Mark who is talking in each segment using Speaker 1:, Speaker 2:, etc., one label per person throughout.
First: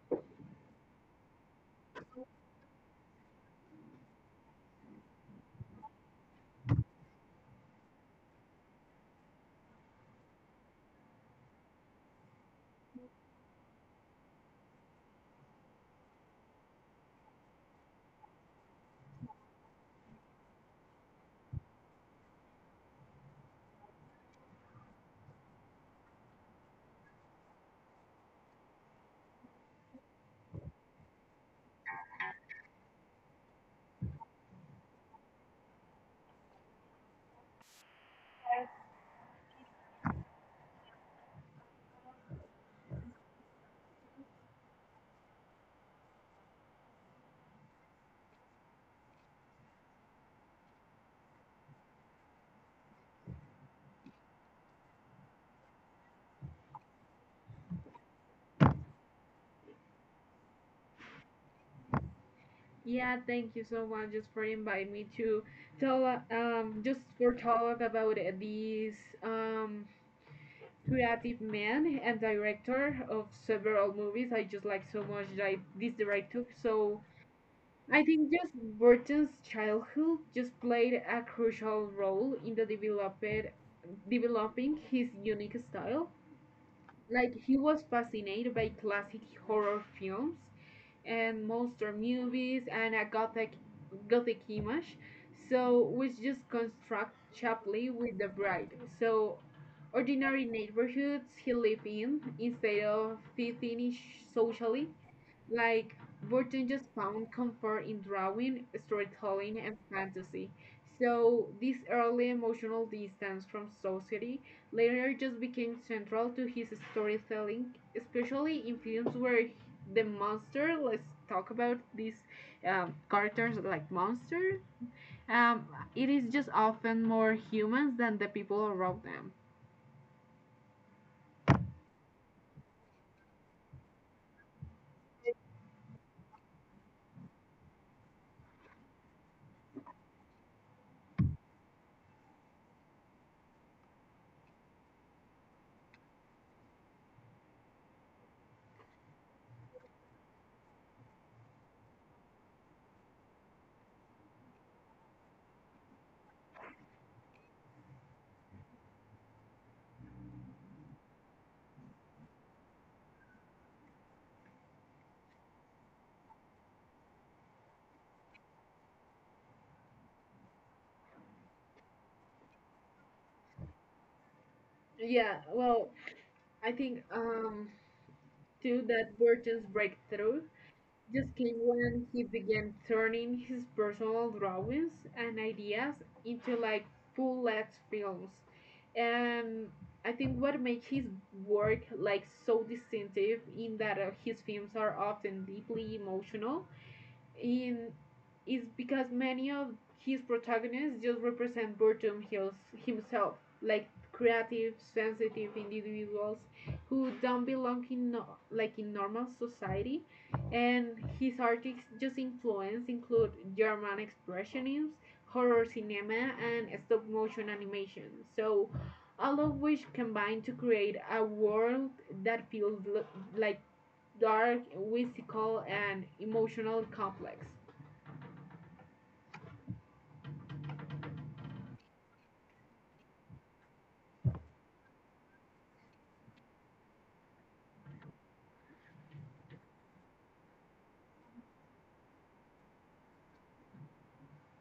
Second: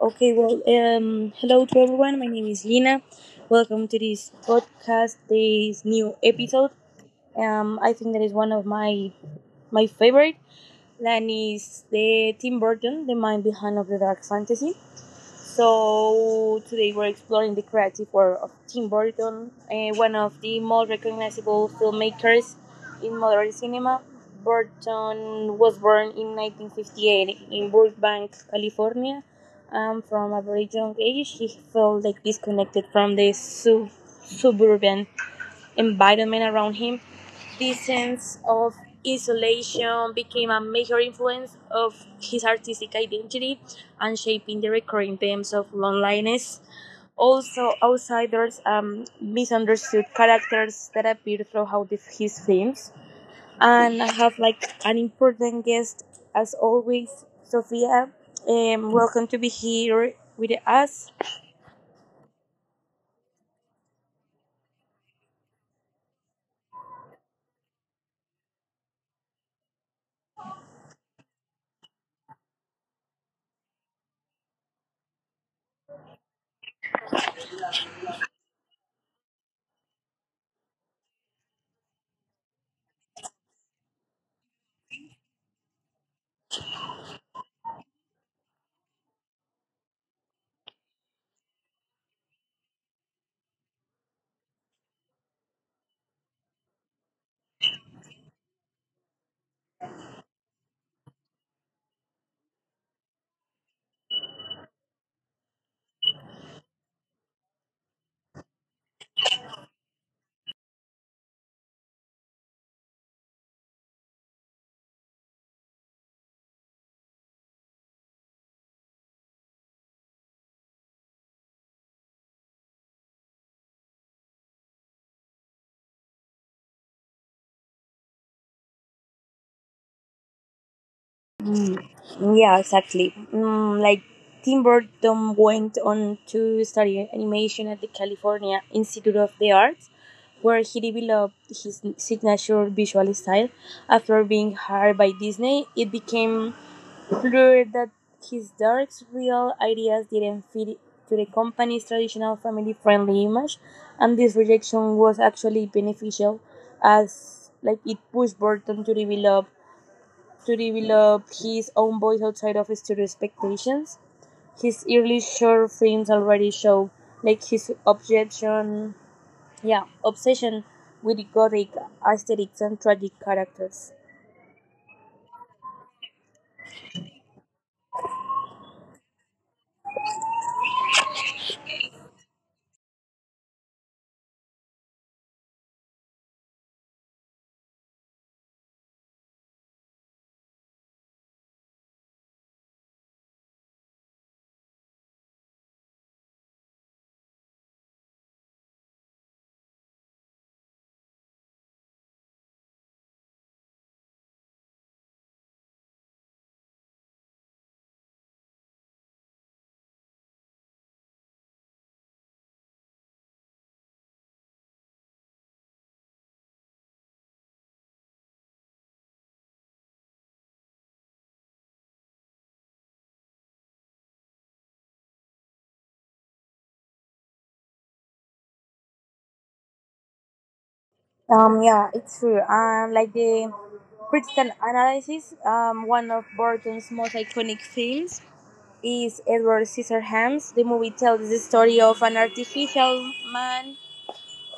Speaker 1: Hello to everyone. My name is Lina. Welcome to this podcast, this new episode. I think that is one of my favorite. And is the Tim Burton, the mind behind of the dark fantasy. So today we're exploring the creative world of Tim Burton, one of the most recognizable filmmakers in modern cinema. Burton was born in 1958 in Burbank, California. From a very young age, he felt like disconnected from the suburban environment around him. This sense of isolation became a major influence of his artistic identity and shaping the recurring themes of loneliness. Also, outsiders and misunderstood characters that appear throughout his films. And I have like an important guest as always, Sofia. Welcome to be here with us.
Speaker 2: yeah. Thank you so much just for inviting me to tell just for talk about this um creative man and director of several movies. I just like so much that this director. So I think just Burton's childhood just played a crucial role in the developed developing his unique style. Like he was fascinated by classic horror films and monster movies and a gothic image. So we just construct Chapley with the bride. So ordinary neighborhoods he lived in instead of fitting in socially. Like, Burton just found comfort in drawing, storytelling, and fantasy. So, this early emotional distance from society later just became central to his storytelling, especially in films where the monster, let's talk about these characters like monster, um, it is just often more humans than the people around them.
Speaker 1: Yeah, exactly. Mm, like Tim Burton went on to study animation at the California Institute of the Arts, where he developed his signature visual style. After being hired by Disney, it became clear that his dark, real ideas didn't fit to the company's traditional family-friendly image, and this rejection was actually beneficial, as like it pushed Burton to develop his own voice outside of studio expectations. His early short films already show like his objection, yeah, obsession with gothic aesthetics and tragic characters.
Speaker 2: Yeah, well, I think too that Burton's breakthrough Justly when he began turning his personal drawings and ideas into like full-length films. And I think what makes his work like so distinctive in that his films are often deeply emotional in is because many of his protagonists just represent Burton himself, like creative, sensitive individuals who don't belong in no, like in normal society. And his artists just influence include German expressionism, horror cinema, and stop motion animation. So all of which combine to create a world that feels like dark, whimsical, and emotional complex.
Speaker 1: Yeah, it's true. Like the critical analysis, one of Burton's most iconic films is Edward Scissorhands. The movie tells the story of an artificial man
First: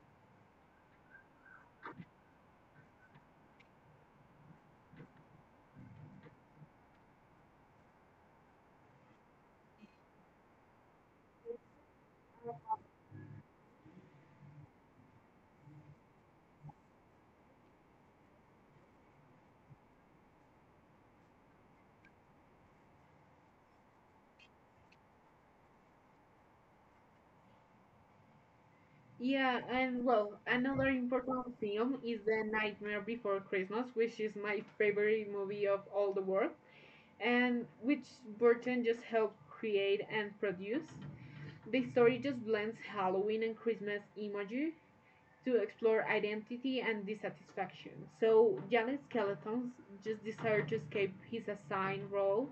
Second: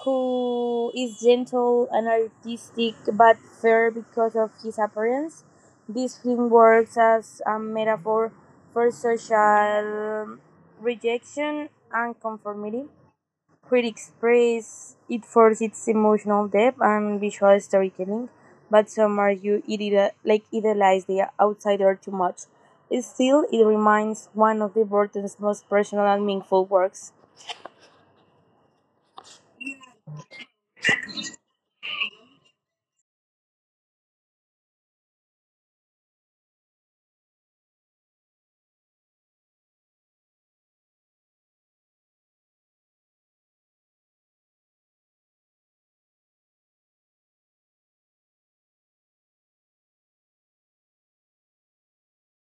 Speaker 1: who is gentle and artistic but fair because of his appearance. This film works as a metaphor for social rejection and conformity. Critics praise it for its emotional depth and visual storytelling, but some argue it like idolizes the outsider too much. Still, it remains one of the Burton's most personal and meaningful works.
Speaker 2: Yeah, and well, another important film is The Nightmare Before Christmas, which is my favorite movie of all the world, and which Burton just helped create and produce. The story just blends Halloween and Christmas imagery to explore identity and dissatisfaction. So, Janet Skeletons just desire to escape his assigned role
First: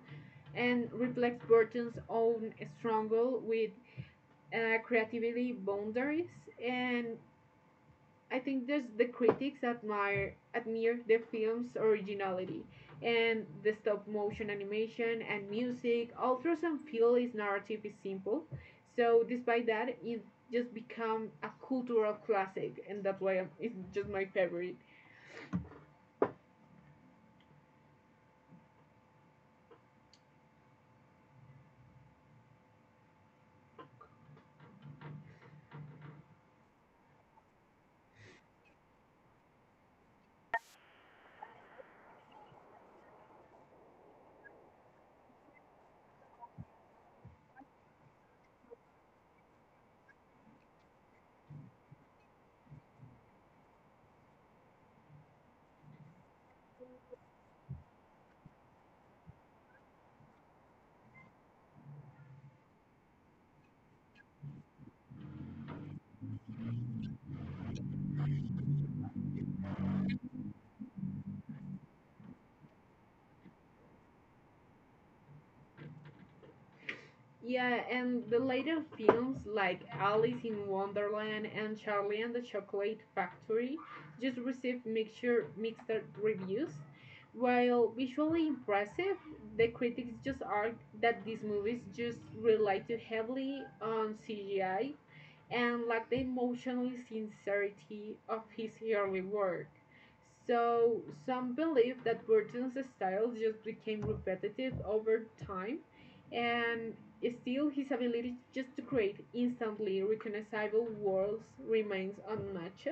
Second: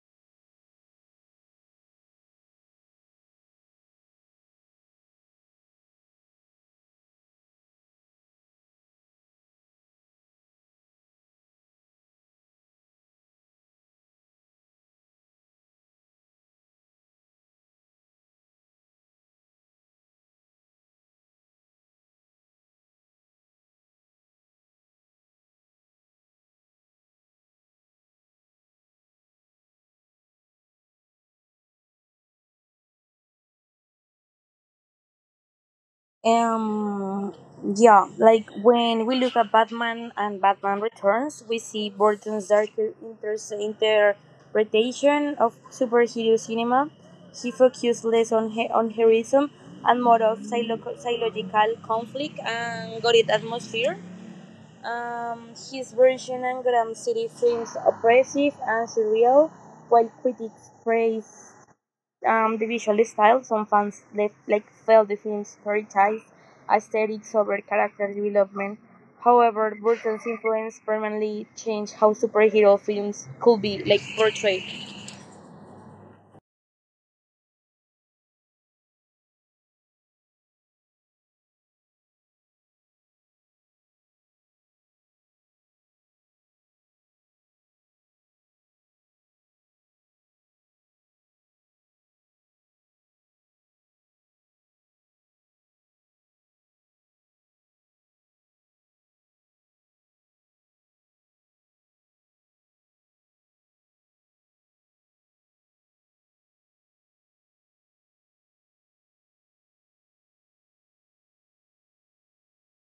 Speaker 2: and reflects Burton's own struggle with creativity boundaries, and I think there's the critics admire the film's originality and the stop motion animation and music. Although some feel its narrative is simple, so despite that, it just become a cultural classic, and that's why I'm, it's just my favorite.
Speaker 1: Um, yeah, like when we look at Batman and Batman Returns, we see Burton's darker interpretation of superhero cinema. He focused less on heroism and more of psychological conflict and gothic atmosphere. His version and Grand City films oppressive and surreal, while critics praise the visual style. Some fans left, like felt the film's prioritized aesthetics over character development. However, Burton's influence permanently changed how superhero films could be like portrayed.
Speaker 2: Yeah, and the later films like Alice in Wonderland and Charlie and the Chocolate Factory just received mixed reviews. While visually impressive, the critics just argued that these movies just relied too heavily on CGI and lacked the emotional sincerity of his early work. So some believe that Burton's style just became repetitive over time, and still his ability just to create instantly recognizable worlds remains unmatched,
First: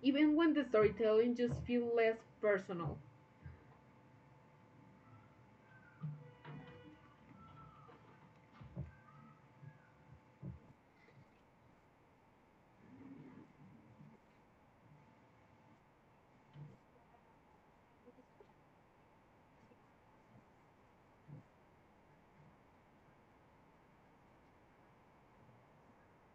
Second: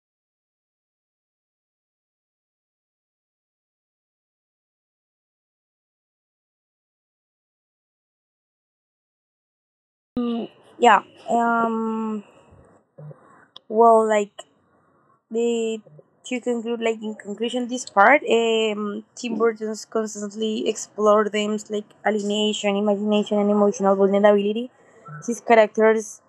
Speaker 2: even when the storytelling just feels less personal.
Speaker 1: Yeah. Um. Well, like the To conclude, like in conclusion, this part, Tim Burton's constantly explored themes like alienation, imagination, and emotional vulnerability. His characters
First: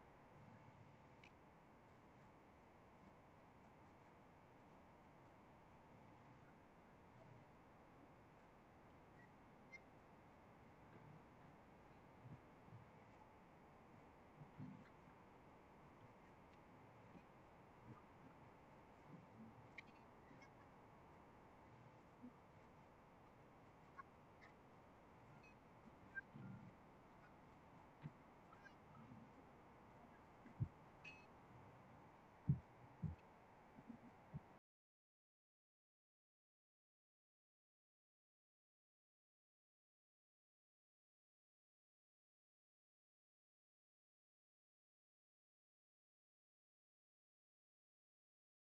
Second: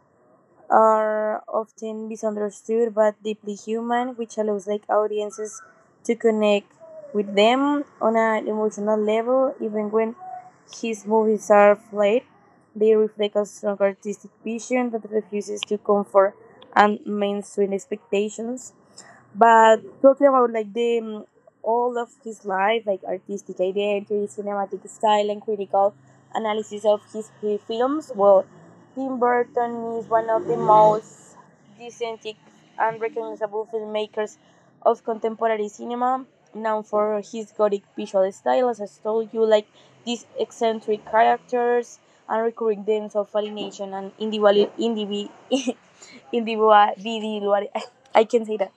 Speaker 1: are often misunderstood but deeply human, which allows like audiences to connect with them on an emotional level, even when his movies are flat. They reflect a strong artistic vision that refuses to comfort and mainstream expectations. But talking about like all of his life, like artistic identity, cinematic style, and critical analysis of his films, well, Tim Burton is one of the most distinct and recognizable filmmakers of contemporary cinema, known for his gothic visual style, as I told you, like these eccentric characters and recurring themes of alienation and individual, I can say that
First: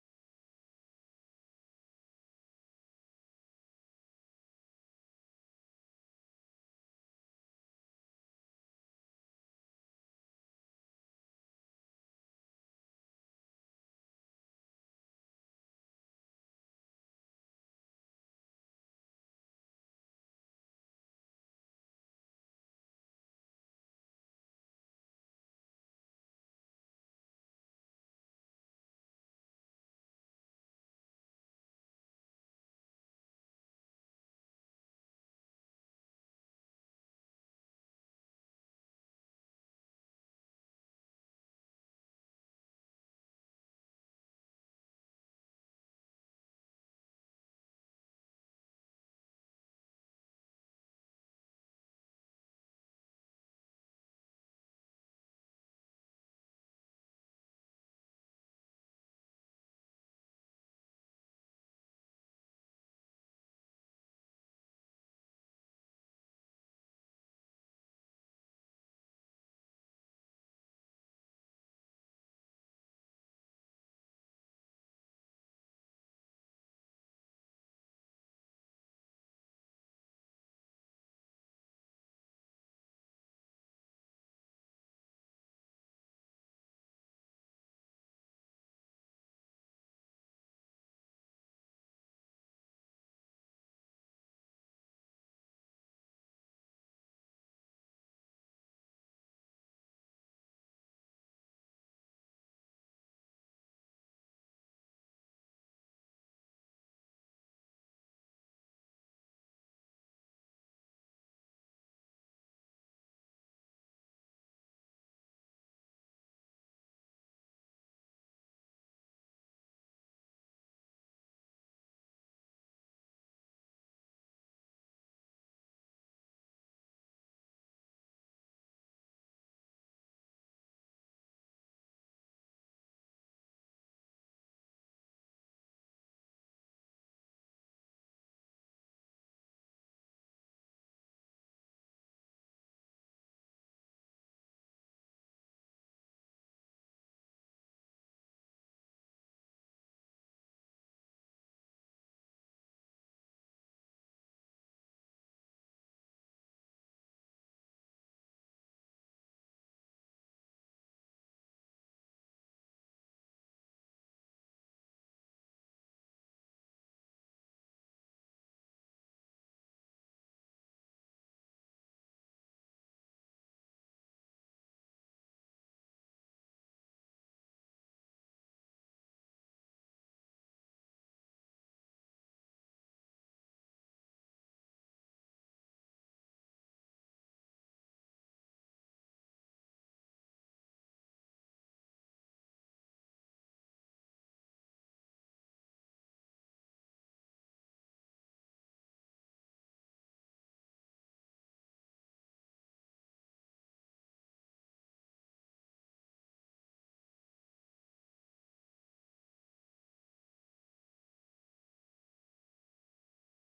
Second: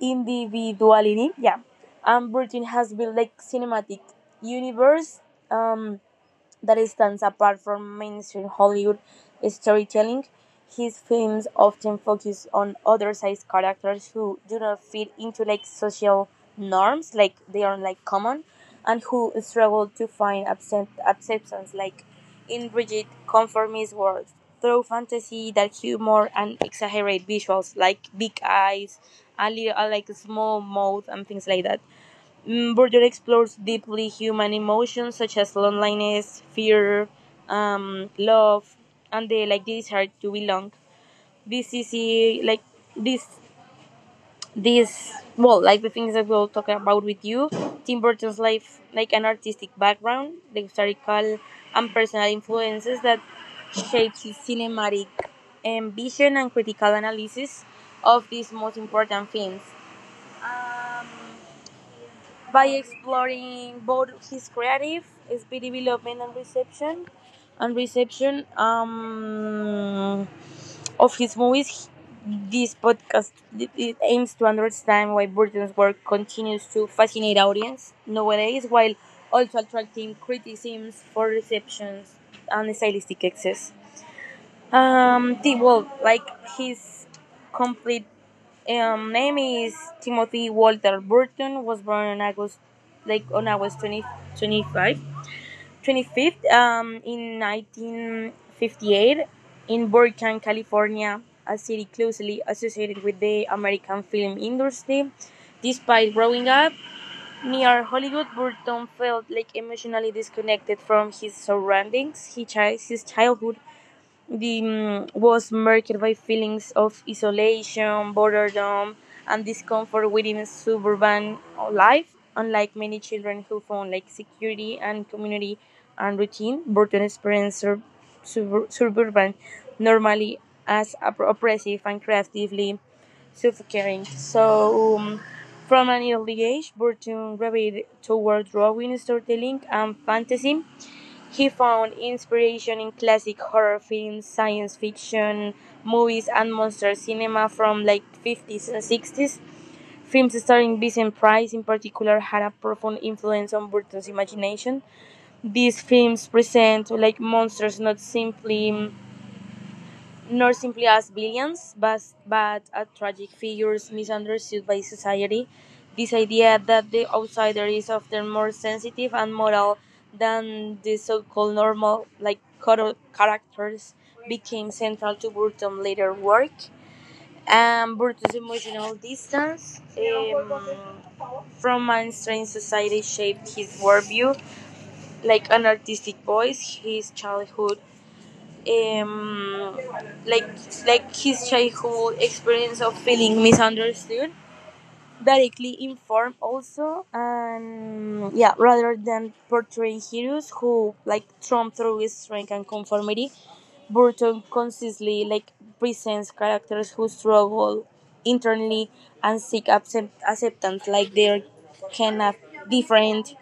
Speaker 1: individuality, yeah. And Britain has built like cinematic universe. Um, that stands apart from mainstream Hollywood storytelling. His films often focus on othersized characters who do not fit into like social norms, like they are like common, and who struggle to find acceptance, like in rigid conformist world. Through fantasy, dark humor and exaggerate visuals, like big eyes, a little, like small mouth, and things like that. Mm, Bourdieu explores deeply human emotions such as loneliness, fear, love, and the like desire to belong. This is a, like this this well like The things that we'll talk about with you. Tim Burton's life, like an artistic background, the historical and personal influences that shaped his cinematic ambition and critical analysis of these most important films. By exploring both his creative speedy development and reception of his movies. This podcast it aims to understand why Burton's work continues to fascinate audience nowadays, while also attracting criticisms for receptions and stylistic excess. The, well, like His complete name is Timothy Walter Burton. Was born on August, like on August 20, 25, 25th, in 1958 in Burbank, California, a city closely associated with the American film industry. Despite growing up near Hollywood, Burton felt like emotionally disconnected from his surroundings. He his childhood was marked by feelings of isolation, boredom, and discomfort within suburban life. Unlike many children who found like security and community and routine, Burton experienced suburban normally as oppressive and creatively suffocating. So, from an early age, Burton gravitated toward drawing, storytelling, and fantasy. He found inspiration in classic horror films, science fiction movies, and monster cinema from like 50s and 60s. Films starring Vincent Price, in particular, had a profound influence on Burton's imagination. These films present like monsters not simply mm, nor simply as villains, but as tragic figures misunderstood by society. This idea that the outsider is often more sensitive and moral than the so called normal, like characters, became central to Burton's later work. And Burton's emotional distance from mainstream society shaped his worldview like an artistic voice. His childhood um, like his childhood experience of feeling misunderstood directly inform also and yeah, rather than portraying heroes who like trump through his strength and conformity, Burton consistently like presents characters who struggle internally and seek acceptance, like they're kind of different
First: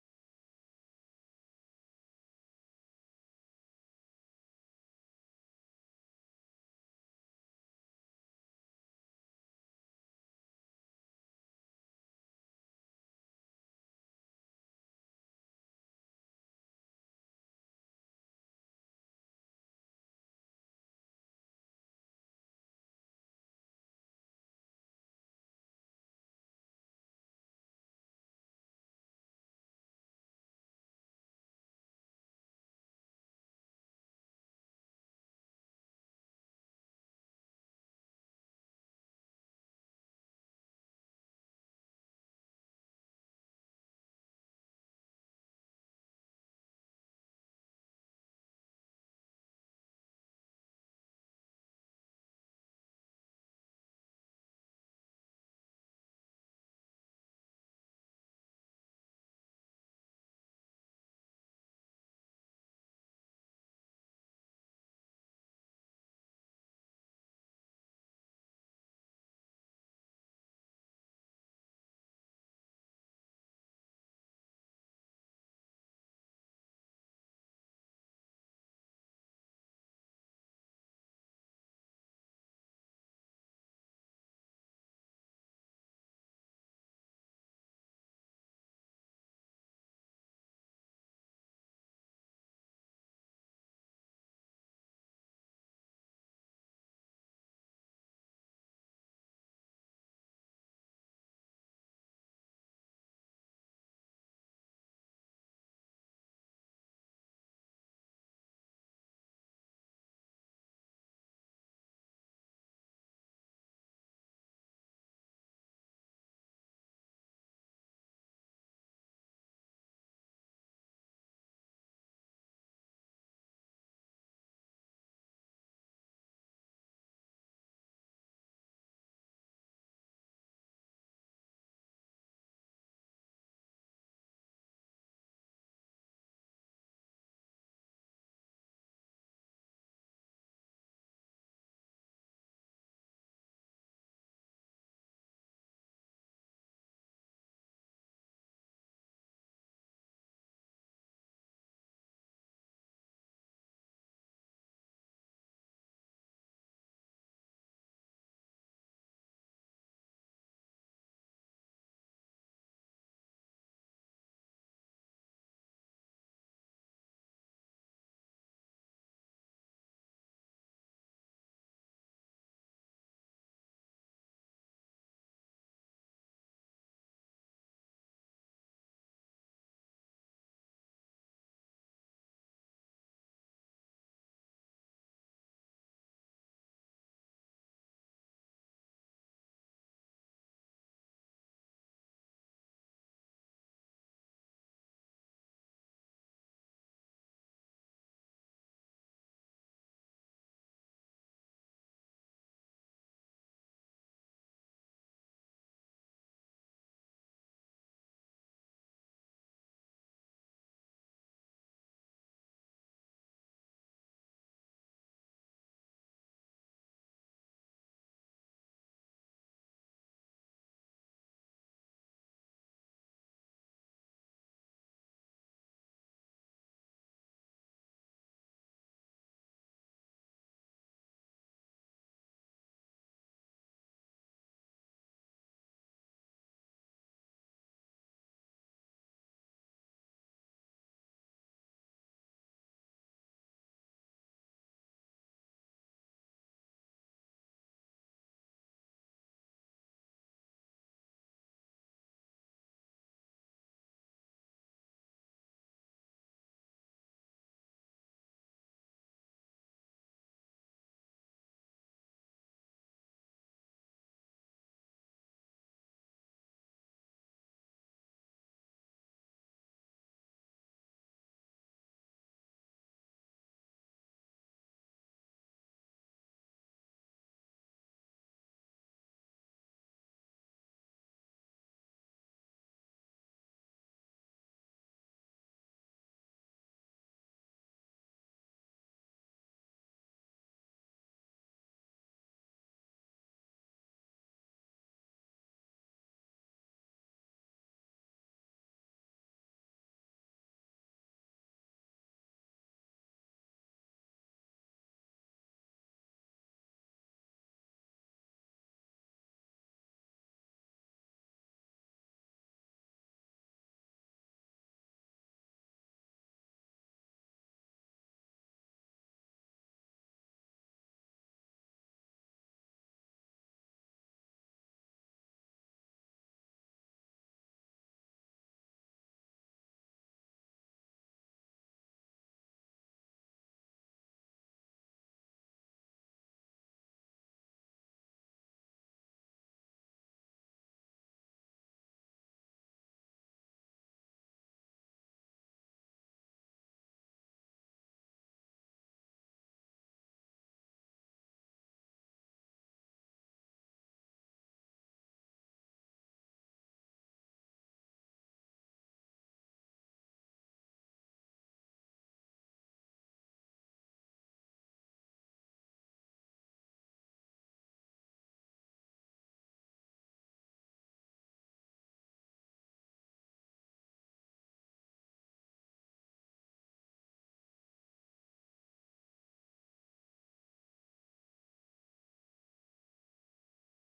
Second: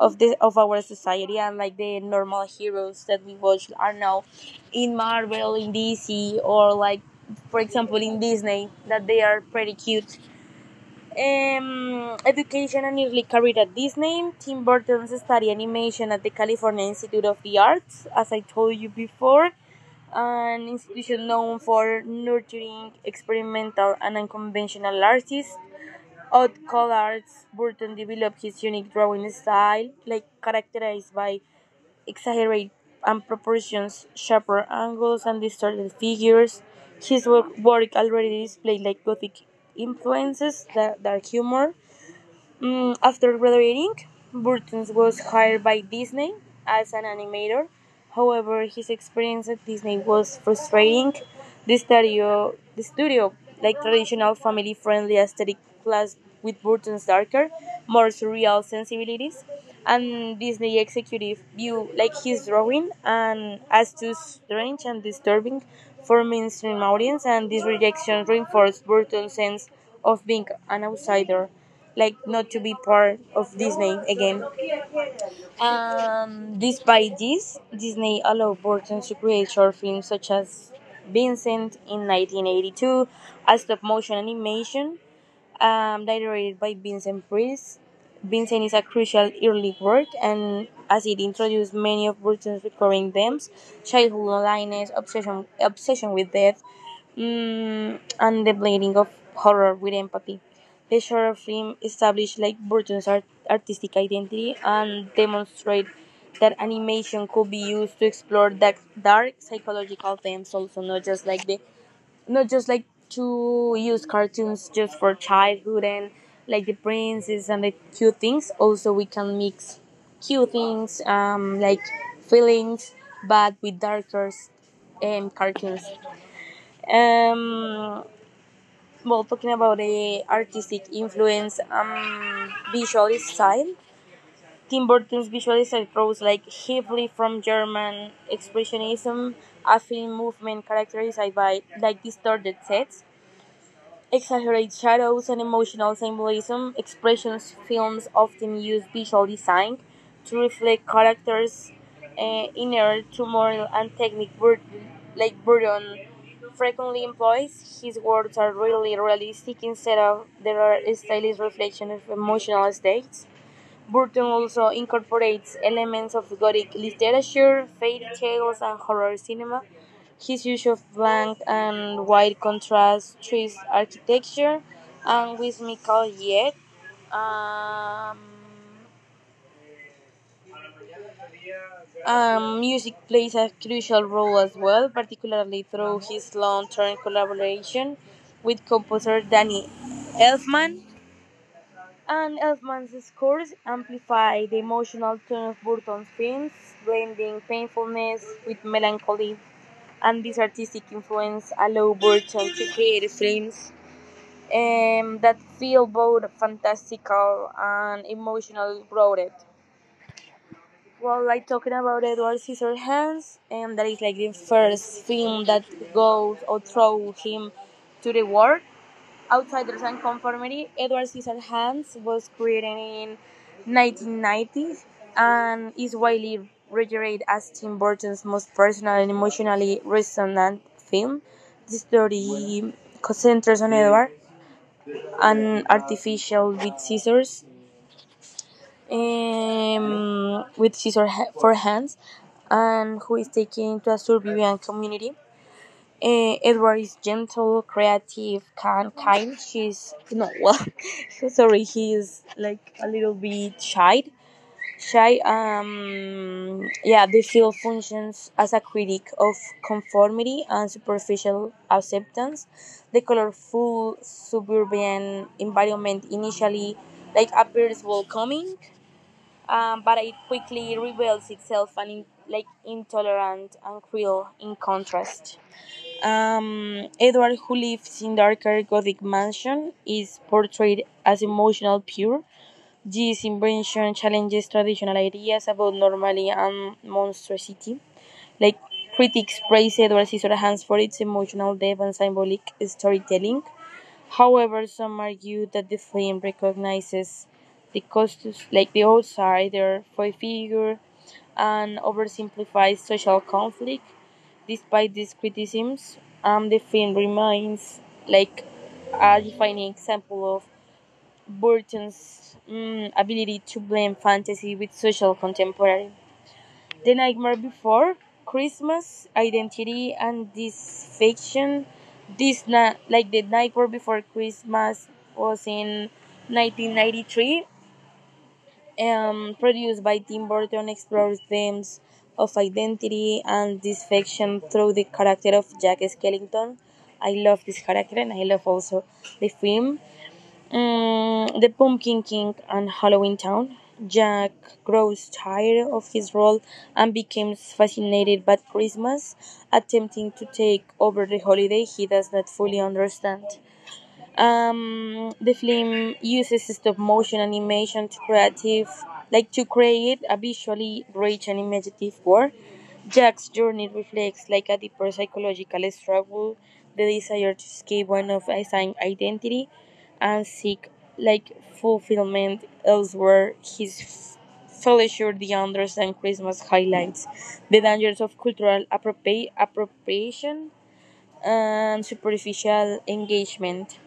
Speaker 1: of our society. And like the normal heroes that we watch are now in Marvel, in DC, or like for example in Disney, that they are pretty cute. Education and early career at Disney. Tim Burton studied animation at the California Institute of the Arts, as I told you before, an institution known for nurturing experimental and unconventional artists. Odd call arts, Burton developed his unique drawing style, like characterized by exaggerated and proportions, sharper angles, and distorted figures. His work, already displayed like gothic influences, dark humor. Mm, after graduating, Burton was hired by Disney as an animator. However, his experience at Disney was frustrating. The studio, like traditional family-friendly aesthetic, clashed with Burton's darker, more surreal sensibilities, and Disney executive view like his drawing and as too strange and disturbing for mainstream audience. And this rejection reinforced Burton's sense of being an outsider, like not to be part of Disney again. Despite this, Disney allowed Burton to create short films such as Vincent in 1982, a stop motion animation directed by Vincent Price. Vincent is a crucial early work, and as it introduced many of Burton's recurring themes: childhood loneliness, obsession with death, mm, and the blending of horror with empathy. The short film established like Burton's artistic identity and demonstrated that animation could be used to explore dark psychological themes, also not just like the not just like to use cartoons just for childhood and like the princess and the cute things. Also, we can mix cute things, like feelings, but with darker cartoons. Um, talking about the artistic influence, visual style. Tim Burton's visual style draws like heavily from German expressionism, a film movement characterized by like distorted sets, exaggerate shadows and emotional symbolism. Expressionist films often use visual design to reflect characters' inner turmoil and technique Burton frequently employs. His words are really realistic instead of their stylized reflection of emotional states. Burton also incorporates elements of Gothic literature, fairy tales, and horror cinema. His use of blank and white contrast trees architecture, and whimsical yet um, music plays a crucial role as well, particularly through his long-term collaboration with composer Danny Elfman. And Elfman's scores amplify the emotional tone of Burton's films, blending painfulness with melancholy. And this artistic influence allowed Burton to create films that feel both fantastical and emotional grounded. Well, like talking about Edward Scissorhands, and that is like the first film that goes or throws him to the world. Outsiders and Conformity, Edward Scissorhands was created in 1990 and is widely regarded as Tim Burton's most personal and emotionally resonant film. This story concentrates on Edward, an artificial with scissors, um, with scissors for hands, and who is taken into a suburban community. Edward is gentle, creative, kind. She's no well. Sorry, he is like a little bit shy. Shy. Yeah, the field functions as a critic of conformity and superficial acceptance. The colorful suburban environment initially like appears welcoming, but it quickly reveals itself and in, like intolerant and cruel in contrast. Edward, who lives in darker Gothic mansion, is portrayed as emotional pure. This invention challenges traditional ideas about normality and monstrosity. Like critics praise Edward Scissorhands for its emotional depth and symbolic storytelling. However, some argue that the film recognizes the costumes like the outsider foil figure and oversimplifies social conflict. Despite these criticisms, the film remains like a defining example of Burton's ability to blend fantasy with social contemporary. "The Nightmare Before Christmas", "Identity and Disfection. This Deception," like "The Nightmare Before Christmas" was in 1993, produced by Tim Burton, explores themes of identity and deception through the character of Jack Skellington. I love this character, and I love also the film. Mm, the Pumpkin King and Halloween Town. Jack grows tired of his role and becomes fascinated by Christmas, attempting to take over the holiday he does not fully understand. The film uses stop motion animation to creative, to create a visually rich and imaginative work. Jack's journey reflects a deeper psychological struggle, the desire to escape one of his own identity, and seek fulfillment elsewhere. His Fellowship the Anders and Christmas highlights the dangers of cultural appropriation and superficial engagement.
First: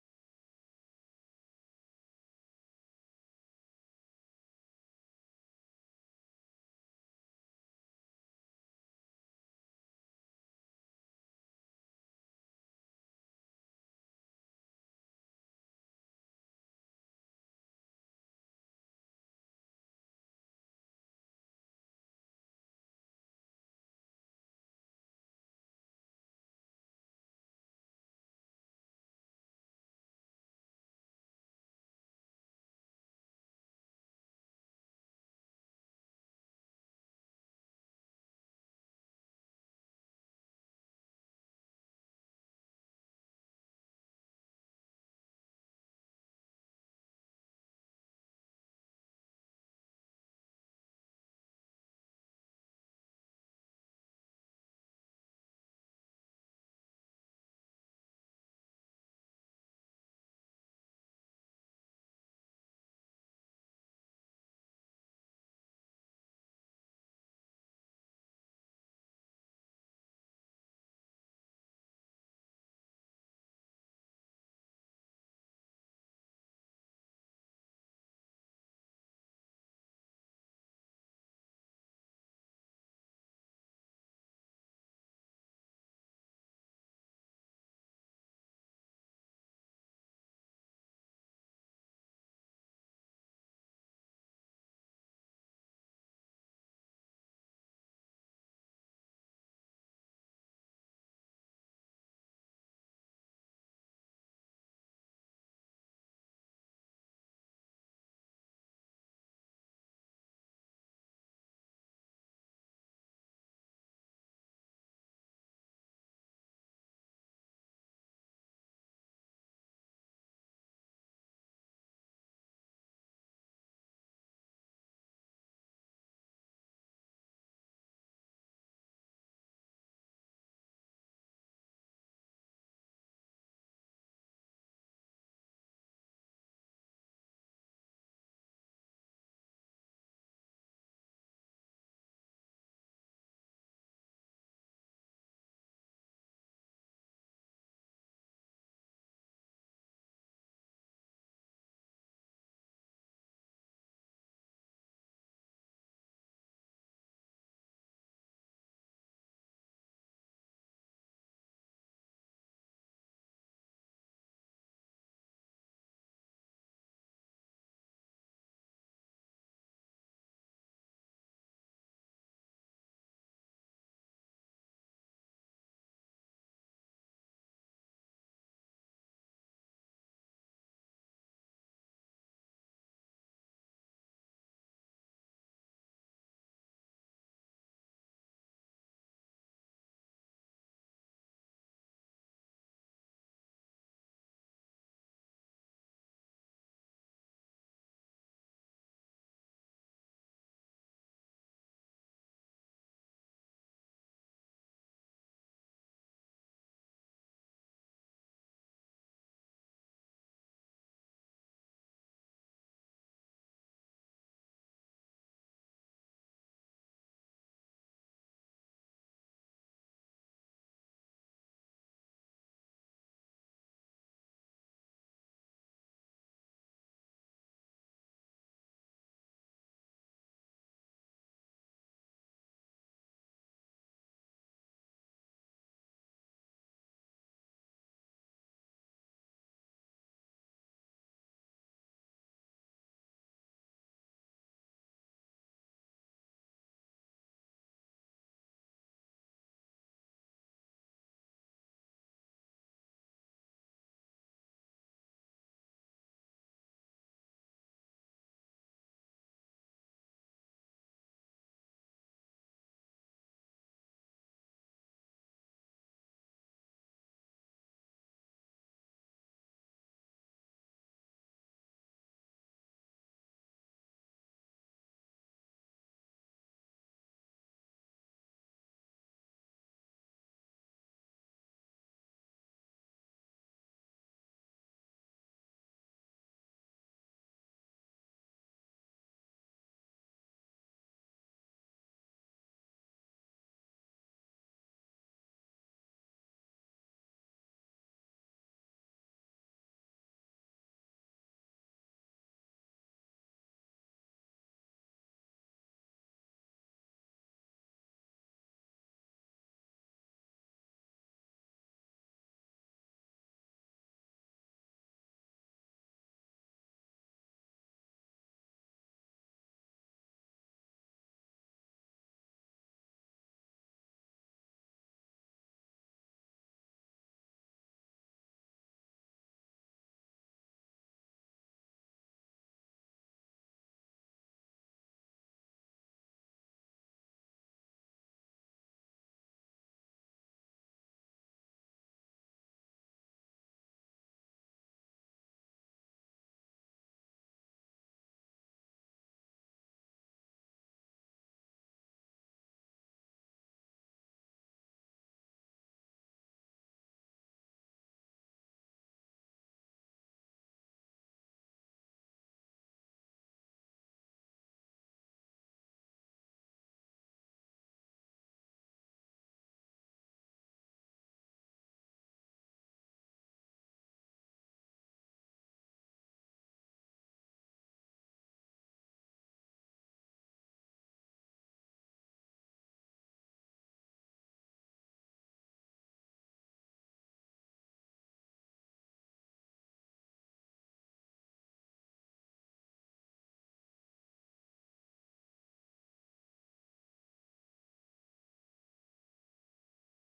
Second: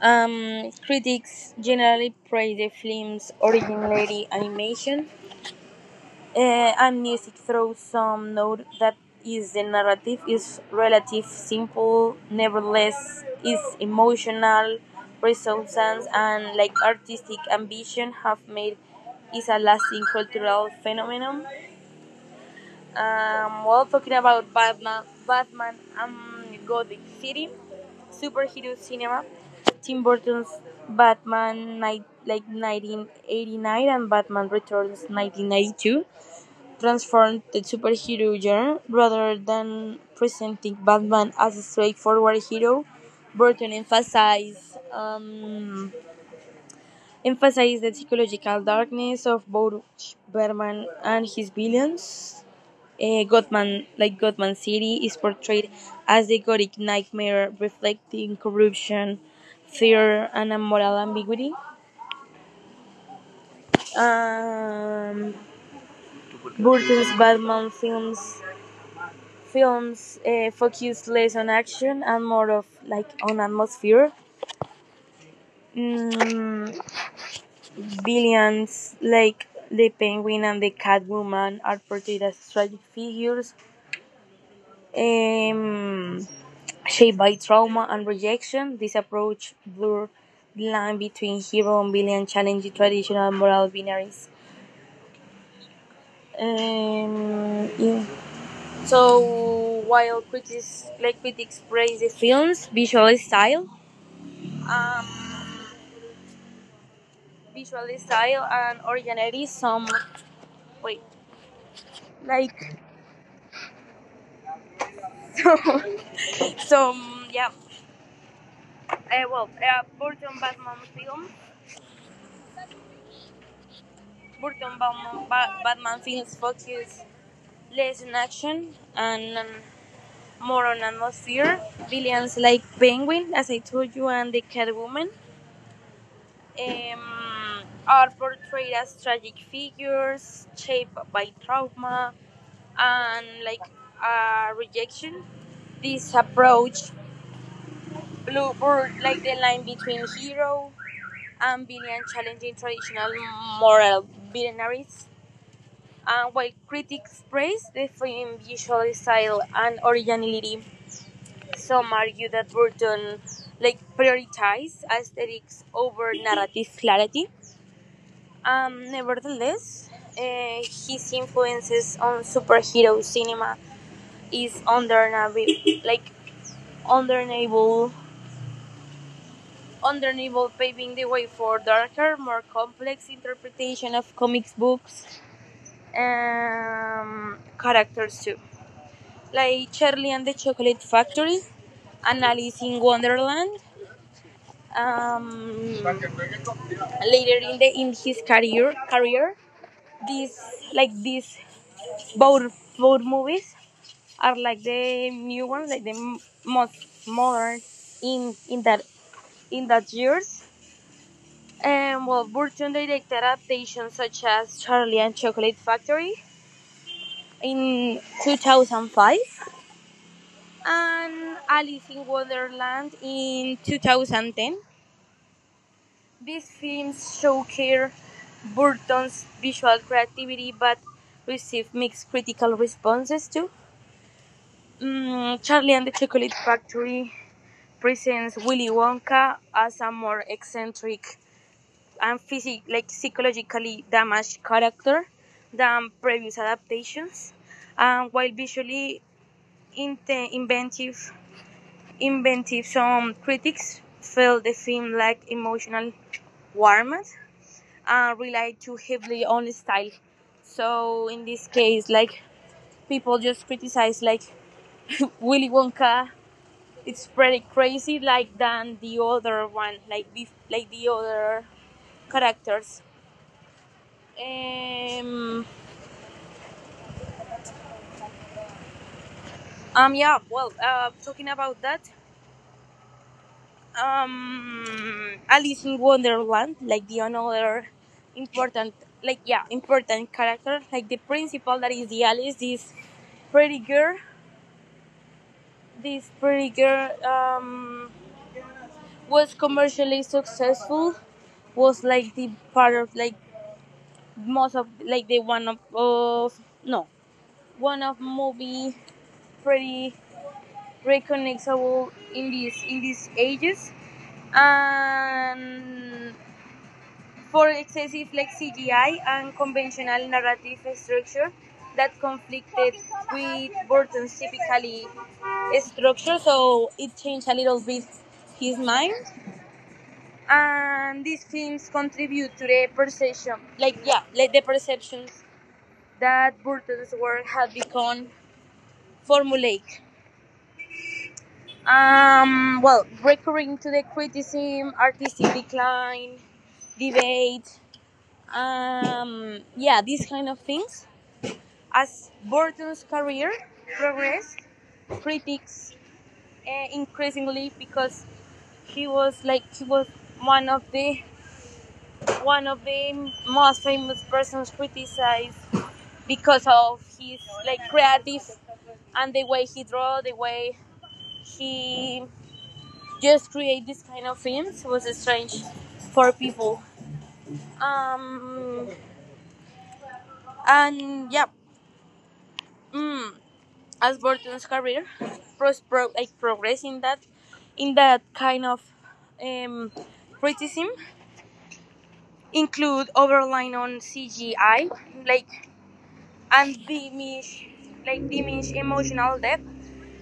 Speaker 1: Critics generally praised the film's originality, animation, and music, though some note that is the narrative is relatively simple. Nevertheless, its emotional resonance and artistic ambition have made it a lasting cultural phenomenon. Talking about Batman, Batman and Gothic City, superhero cinema, Tim Burton's Batman night, like 1989, and Batman Returns 1992 transformed the superhero genre rather than presenting Batman as a straightforward hero. Burton emphasized emphasized the psychological darkness of both Batman and his villains. Gotham, like Gotham City, is portrayed as a gothic nightmare reflecting corruption, fear, and a moral ambiguity. Um, Burton's Batman films focus less on action and more of on atmosphere. Mm, villains like the Penguin and the Catwoman are portrayed as tragic figures. Um, Shaped by trauma and rejection, this approach blurred the line between hero and villain, challenging traditional moral binaries. Yeah. So while critics praise the film's um, visual style and originality, some wait, like so, some, yeah. Burton Batman film, Burton Batman, Batman films focus less on action and more on atmosphere. Villains like Penguin, as I told you, and the Catwoman um, are portrayed as tragic figures shaped by trauma and rejection. This approach blurs the line between hero and villain, challenging traditional moral binaries. And while critics praise the film's visual style and originality, some argue that Burton prioritized aesthetics over narrative clarity. Nevertheless, his influences on superhero cinema is undeniable, like undeniable, undeniable, paving the way for darker, more complex interpretation of comics books characters too, like Charlie and the Chocolate Factory, Alice in Wonderland. um, Later in his career these like these both both movies are like the new ones like most modern in in that in that years. And well, Burton directed adaptations such as Charlie and Chocolate Factory in 2005 and Alice in Wonderland in 2010. These films showcase Burton's visual creativity but received mixed critical responses too. Mm, Charlie and the Chocolate Factory presents Willy Wonka as a more eccentric and psychologically damaged character than previous adaptations. And While visually inte- inventive, inventive, some critics felt the film lacked emotional warmth, rely too heavily on style. So in this case, people just criticize like Willy Wonka. It's pretty crazy, like than the other one, like the other characters. Um, yeah. Talking about that, Alice in Wonderland, like the another important, like yeah, important character, like the principal that is the Alice is pretty girl. This figure was commercially successful. Was like the part of like most of like the one of no, one of movie pretty recognizable in these ages and for excessive like CGI and conventional narrative structure that conflicted with Burton's typically structure, so it changed a little bit his mind. And these films contribute to the perception, like yeah, like the perceptions that Burton's work had become formulaic. Recurring to the criticism, artistic decline, debate, yeah, these kind of things. As Burton's career progressed, critics increasingly, because he was one of the most famous persons criticized because of his creative and the way he draw, the way he just create this kind of films was strange for people. Um, and yeah, mm, as Burton's career progress in that kind of um, criticism include overline on CGI, like and diminish emotional depth.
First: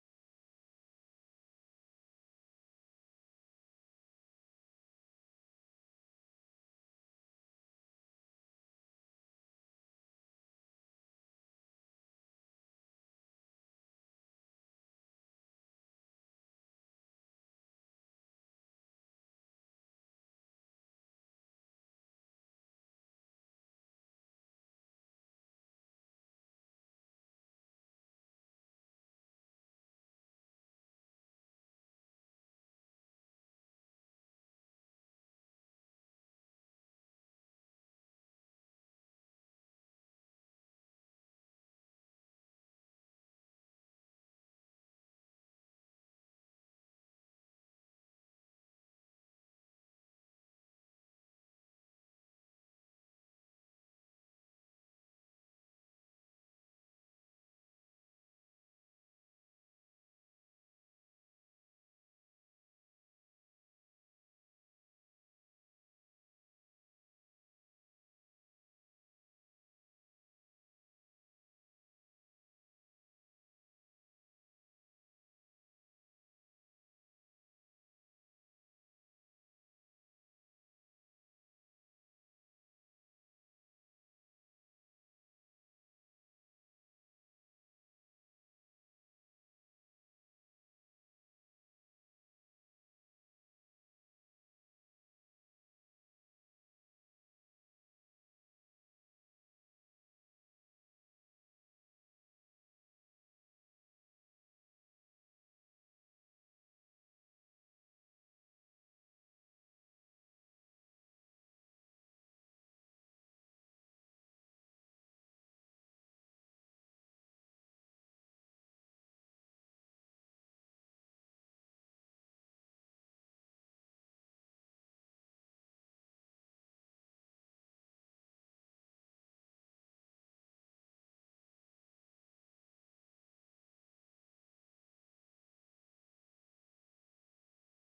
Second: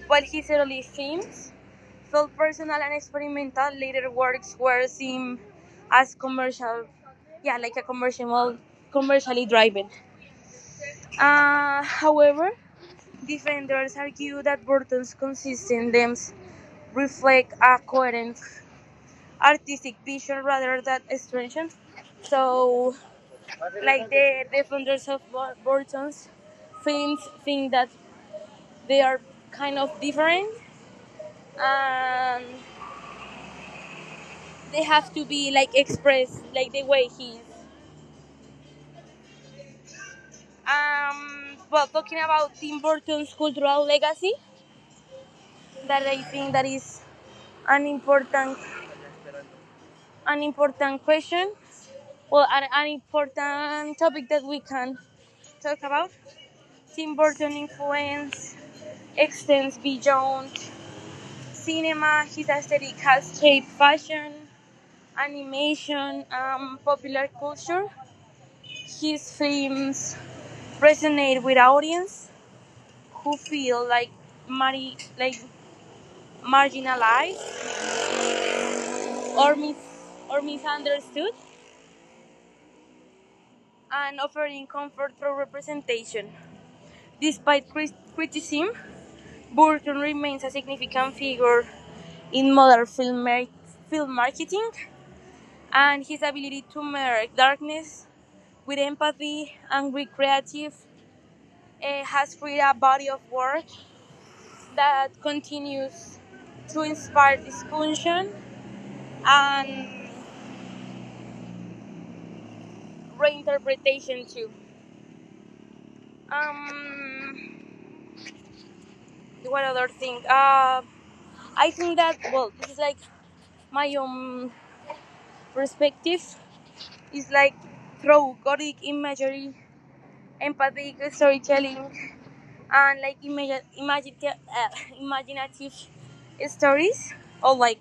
Speaker 1: While his early films felt personal and experimental, later works were seen as commercial, yeah, commercially driven. However, defenders argue that Burton's consistent themes reflect a coherent artistic vision rather than extension. So, like the defenders of Burton's films think that they are kind of different and they have to be like expressed like the way he is. Talking about Tim Burton's cultural legacy, that I think that is an important, an important question, well, an important topic that we can talk about. Tim Burton influence extends beyond cinema. His aesthetic has shaped fashion, animation, and popular culture. His films resonate with audiences who feel like mari- like marginalized or, mis- or misunderstood, and offering comfort through representation. Despite criticism, Burton remains a significant figure in modern film, film marketing, and his ability to mirror darkness with empathy and with creative, eh, has created a body of work that continues to inspire discussion and reinterpretation too. Um, what other thing? I think that well, this is like my own perspective. It's like through gothic imagery, empathic storytelling, and like imaginative stories or like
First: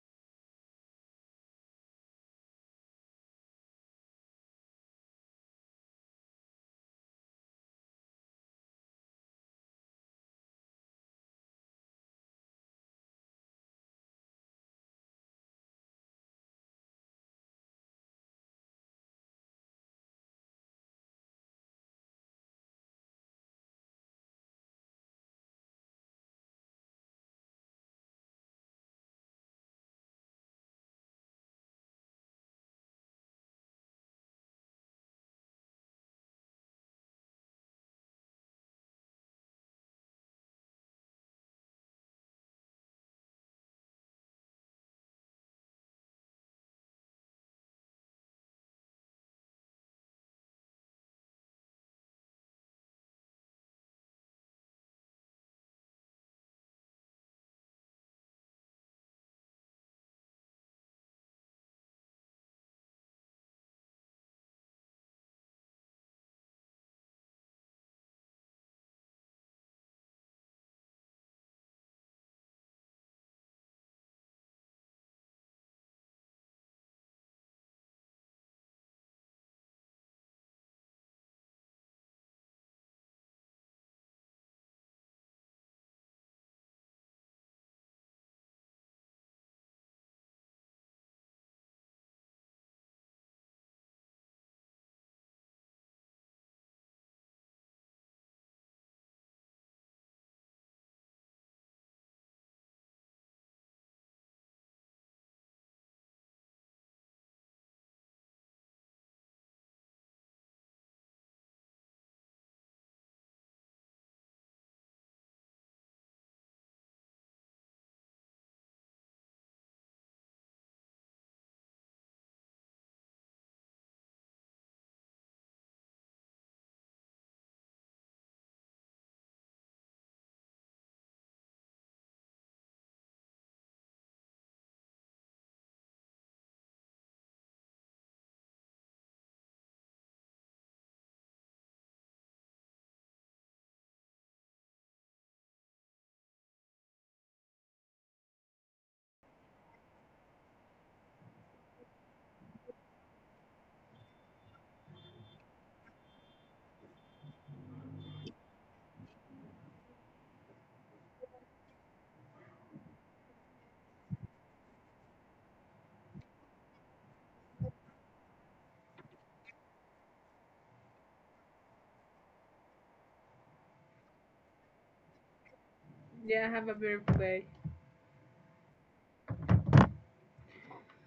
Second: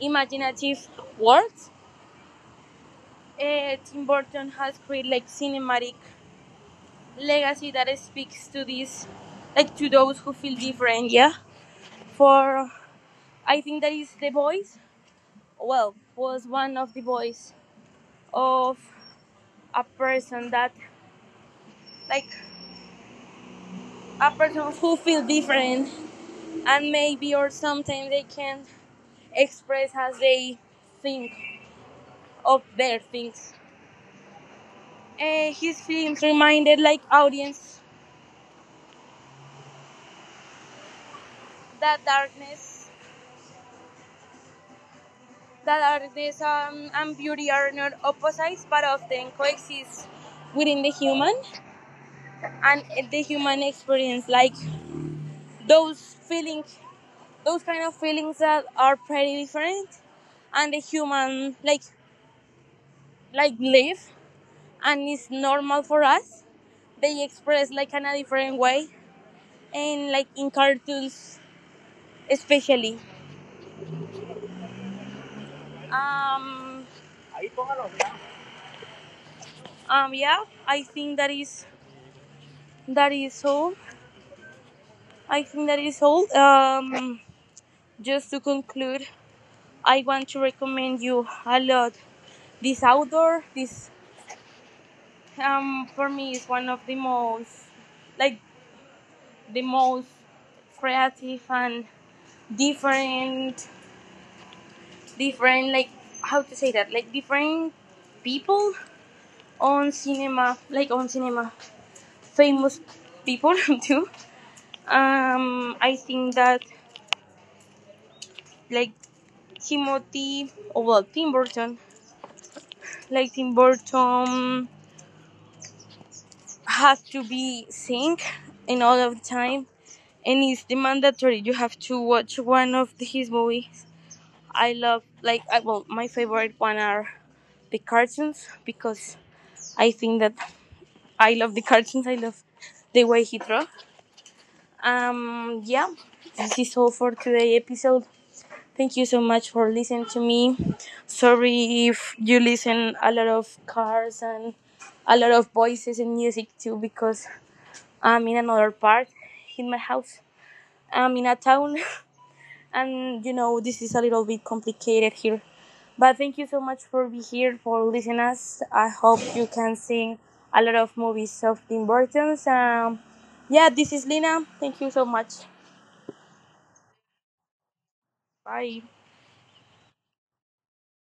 Speaker 1: imaginative words. Tim Burton has created like cinematic legacy that speaks to this, like to those who feel different. Yeah, for I think that is the voice. Well, was one of the voice of a person that like a person who feels different and maybe or sometimes they can express as they think of their things. Eh, his films reminded like audience that darkness, and beauty are not opposites but often coexist within the human and the human experience. Like those feelings, those kind of feelings that are pretty different and the human like live and it's normal for us, they express like in a different way and like in cartoons especially. um yeah, I think that is all. I think that is all. Um, just to conclude, I want to recommend you a lot this outdoor, this, um, for me is one of the most like the most creative and different, different like how to say that, like different people on cinema, famous people too. Um, I think that, like, timothy, or well, Tim Burton, like tim burton has to be synced in all of the time, and it's the mandatory you have to watch one of his movies. I love like I, well My favorite one are the cartoons because I think that I love the cartoons. I love the way he draws. Yeah, this is all for today episode. Thank you so much for listening to me. Sorry if you listen a lot of cars and a lot of voices and music too, because I'm in another part in my house. I'm in a town. And you know, this is a little bit complicated here, but thank you so much for being here, for listening us. I hope you can sing a lot of movies of the importance. Um, yeah, this is Lina. Thank you so much.
Speaker 2: Yeah, have a fair play.
Speaker 1: Bye.